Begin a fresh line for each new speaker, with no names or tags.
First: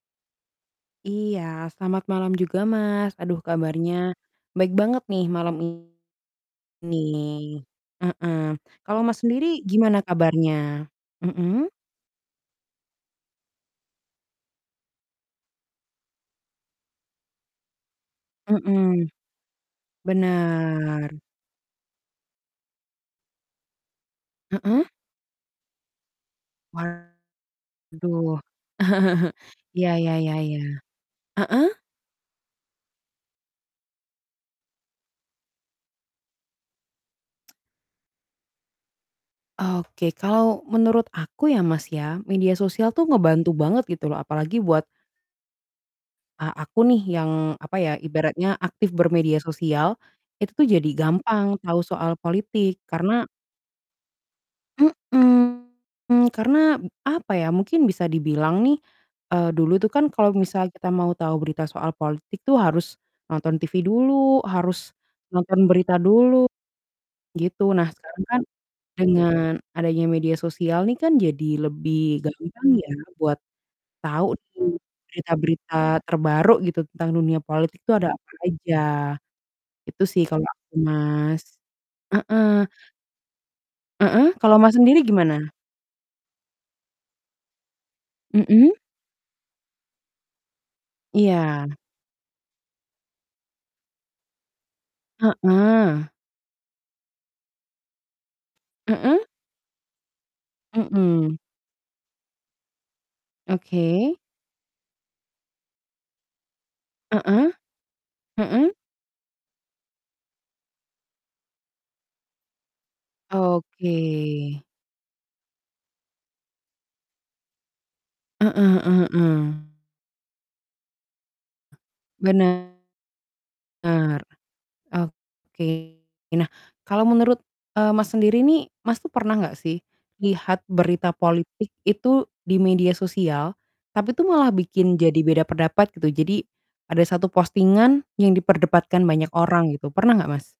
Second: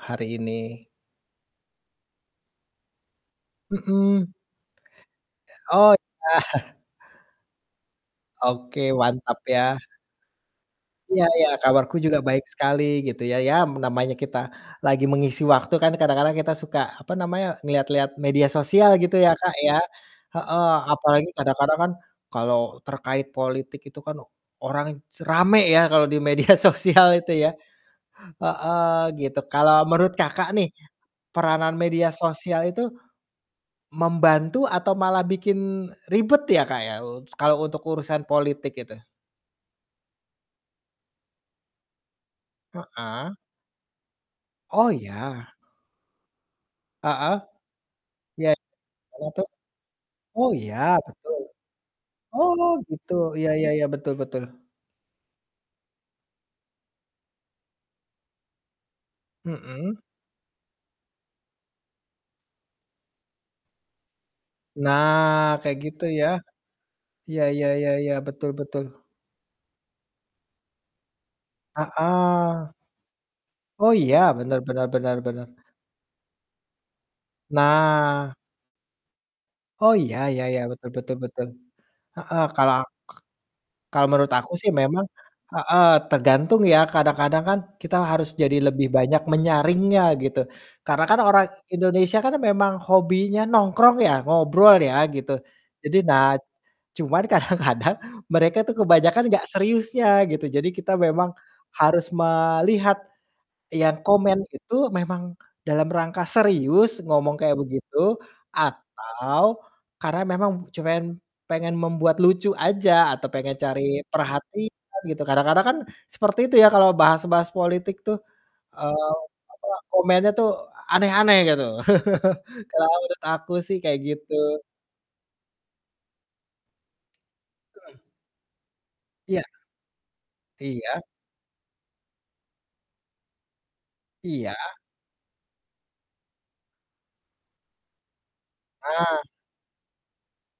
Hari ini.
Iya, selamat malam juga, Mas. Aduh kabarnya
Mhm.
baik banget nih, malam
Oh,
ini,
iya.
heeh.
Oke,
Kalau Mas
mantap
sendiri,
ya.
gimana kabarnya?
Iya iya
Mhm?
kabarku juga baik sekali, gitu ya. Ya, namanya kita lagi mengisi waktu kan kadang-kadang kita suka, apa namanya, ngelihat-lihat media sosial
Mhm.
gitu ya, Kak, ya, heeh.
Bener.
Apalagi kadang-kadang kan kalau terkait politik itu kan
Heeh?
orang rame ya kalau di media sosial itu ya,
Waduh,
heeh, gitu. Kalau
ya
menurut
ya ya
Kakak
ya,
nih,
heeh?
peranan media sosial itu membantu, atau malah bikin ribet ya, Kak, ya u kalau untuk urusan politik itu?
Oke, kalau menurut aku ya, Mas, ya, media sosial tuh
Heeh.
ngebantu banget gitu loh, apalagi buat
Oh, ya.
a aku nih yang,
Heeh.
apa ya,
Iya,
ibaratnya aktif
kalo
bermedia
itu
sosial.
oh
Itu tuh,
ya,
jadi
betul.
gampang tahu soal
Oh,
politik,
gitu.
karena
Iya iya iya, betul betul.
Mhm, karena, apa ya, mungkin bisa dibilang nih, eee, dulu tuh
Mhm.
kan kalau misal kita mau tahu berita soal politik tuh harus nonton TV dulu, harus
Nah,
nonton
kayak
berita
gitu ya.
dulu,
Iya
gitu.
iya
Nah,
iya iya,
sekarang kan
betul betul.
dengan adanya media sosial nih kan, jadi lebih gampang
Heeh.
ya buat
Oh iya,
tahu
benar
nih
benar benar benar.
berita-berita terbaru gitu, tentang dunia politik itu ada apa
Nah.
aja.
Oh,
Itu
iya
sih
iya
kalau
iya,
aku,
betul betul
Mas.
betul, heeh,
Heeh.
kalau aku kalau
Heeh.
menurut aku
Kalau
sih
Mas, sendiri
memang
gimana?
heeh, tergantung ya, kadang-kadang kan kita harus jadi
Mhm.
lebih banyak menyaringnya, gitu. Karena kan orang
Iya.
Indonesia kan memang hobinya nongkrong ya, ngobrol ya, gitu. Jadi,
Heeh.
nah cuman kadang-kadang mereka tuh
Heeh?
kebanyakan nggak seriusnya, gitu. Jadi, kita memang
Mhm.
harus melihat yang
Oke.
komen itu memang dalam rangka serius ngomong
Heeh.
kayak begitu,
Heeh.
atau karena memang cuman pengen membuat lucu aja, atau pengen
Oke.
cari perhatian, gitu. Kadang-kadang kan seperti itu ya kalau bahas-bahas politik tuh,
Heeh heeh
eee, apa,
heeh.
komennya tuh aneh-aneh gitu. Kalau
Bener,
menurut aku sih, kayak gitu.
oke. Nah, kalau menurut, eee,
Heeh.
Mas, sendiri nih, Mas tuh pernah
Iya.
nggak sih lihat
Iya.
berita politik itu di media sosial, tapi itu malah
Iya.
bikin jadi beda pendapat, gitu? Jadi, ada 1 posting-an yang diperdebatkan
Ah.
banyak orang gitu. Pernah nggak, Mas?